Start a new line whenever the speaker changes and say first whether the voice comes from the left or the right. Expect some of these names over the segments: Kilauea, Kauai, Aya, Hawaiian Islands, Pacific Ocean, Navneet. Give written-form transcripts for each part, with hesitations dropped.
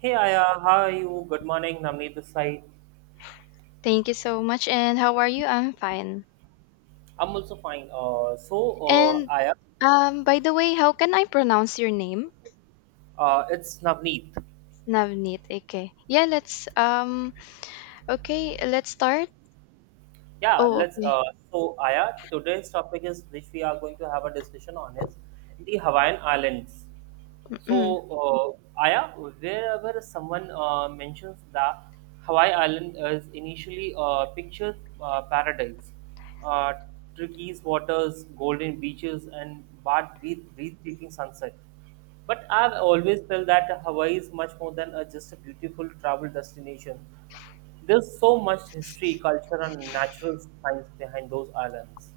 right: Hey Aya, how are you? Good morning, Navneet this side.
left: Thank you so much. And how are you? I'm fine.
right: I'm also fine.
left: And
right: Aya,
left: By the way, how can I pronounce your name?
right: it's Navneet.
left: Navneet. Okay. Yeah. Let's. Okay. Let's start.
right: Yeah,
left: Oh.
right: let's. Uh,
left: Okay.
right: so Aya, today's topic is which we are going to have a discussion on is the Hawaiian Islands. So, Aya, wherever someone mentions the Hawaii Island is initially a picture paradise, uh, turquoise waters, golden beaches, and with breathtaking sunset. But I've always felt that Hawaii is much more than just a beautiful travel destination. There's so much history, culture, and natural science behind those islands.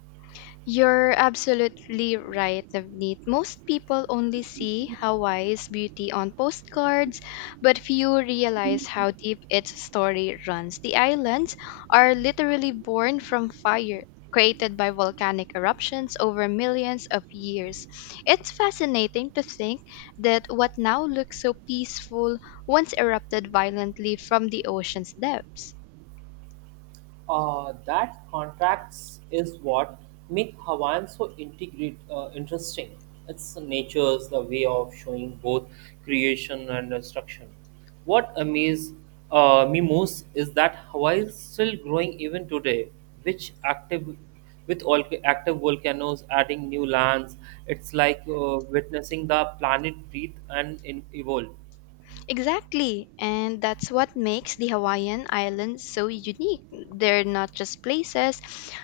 left: You're absolutely right, Navneet. Most people only see Hawaii's beauty on postcards, but few realize how deep its story runs. The islands are literally born from fire. Created by volcanic eruptions over millions of years. It's fascinating to think that what now looks so peaceful once erupted violently from the ocean's depths.
right: That contracts is what make Hawaiian so integrate interesting. It's nature's the way of showing both creation and destruction. What amazes me most is that Hawaii is still growing even today, which active with all active volcanoes adding new lands. It's like witnessing the planet breathe and evolve.
left: Exactly, and that's what makes the Hawaiian Islands so unique. They're not just places,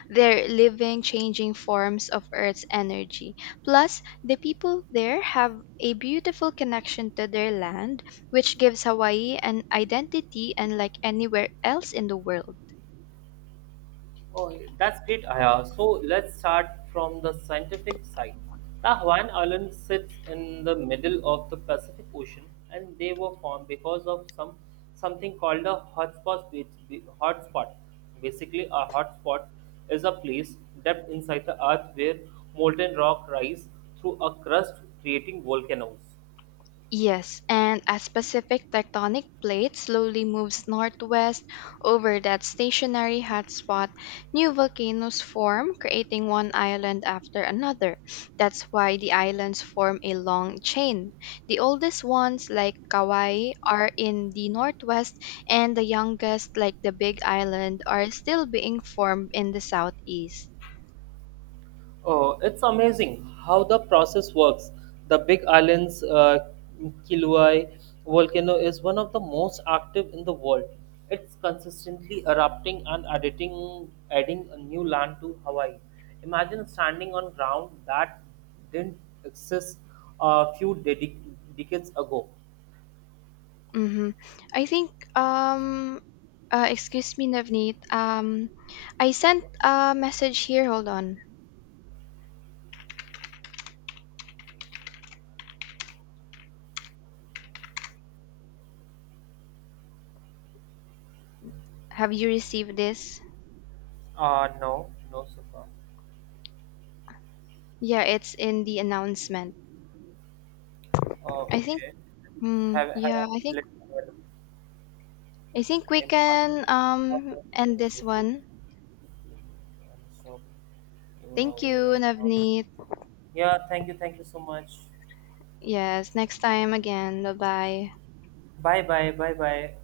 left: they're living, changing forms of Earth's energy. Plus, the people there have a beautiful connection to their land, which gives Hawaii an identity unlike anywhere else in the world.
right: Oh, that's great, Aya. So let's start from the scientific side. The Hawaiian Islands sits in the middle of the Pacific Ocean, and they were formed because of something called a hotspot. Hotspot, basically, a hotspot is a place deep inside the Earth where molten rock rise through a crust, creating volcanoes.
left: Yes, and as Pacific tectonic plate slowly moves northwest over that stationary hotspot, new volcanoes form, creating one island after another. That's why the islands form a long chain. The oldest ones, like Kauai, are in the northwest, and the youngest, like the Big Island, are still being formed in the southeast.
right: Oh, it's amazing how the process works. The Big Island's Kilauea volcano is one of the most active in the world. It's consistently erupting and adding a new land to Hawaii. Imagine standing on ground that didn't exist a few decades ago.
left: Mm-hmm. I think excuse me, Navneet. I sent a message here. Hold on. Have you received this?
right: No, no, Sufa.
left: Yeah, it's in the announcement. I think
right: Okay.
left: mm,
right: Have, have,
left: yeah,
right: let's
left: I think we
right: important.
left: can end this one.
right: Yeah, so even
left: Thank
right: over
left: you,
right: right now.
left: Navneet.
right: Yeah, thank you, so much.
left: Yes, next time again. Bye-bye.
right: Bye bye.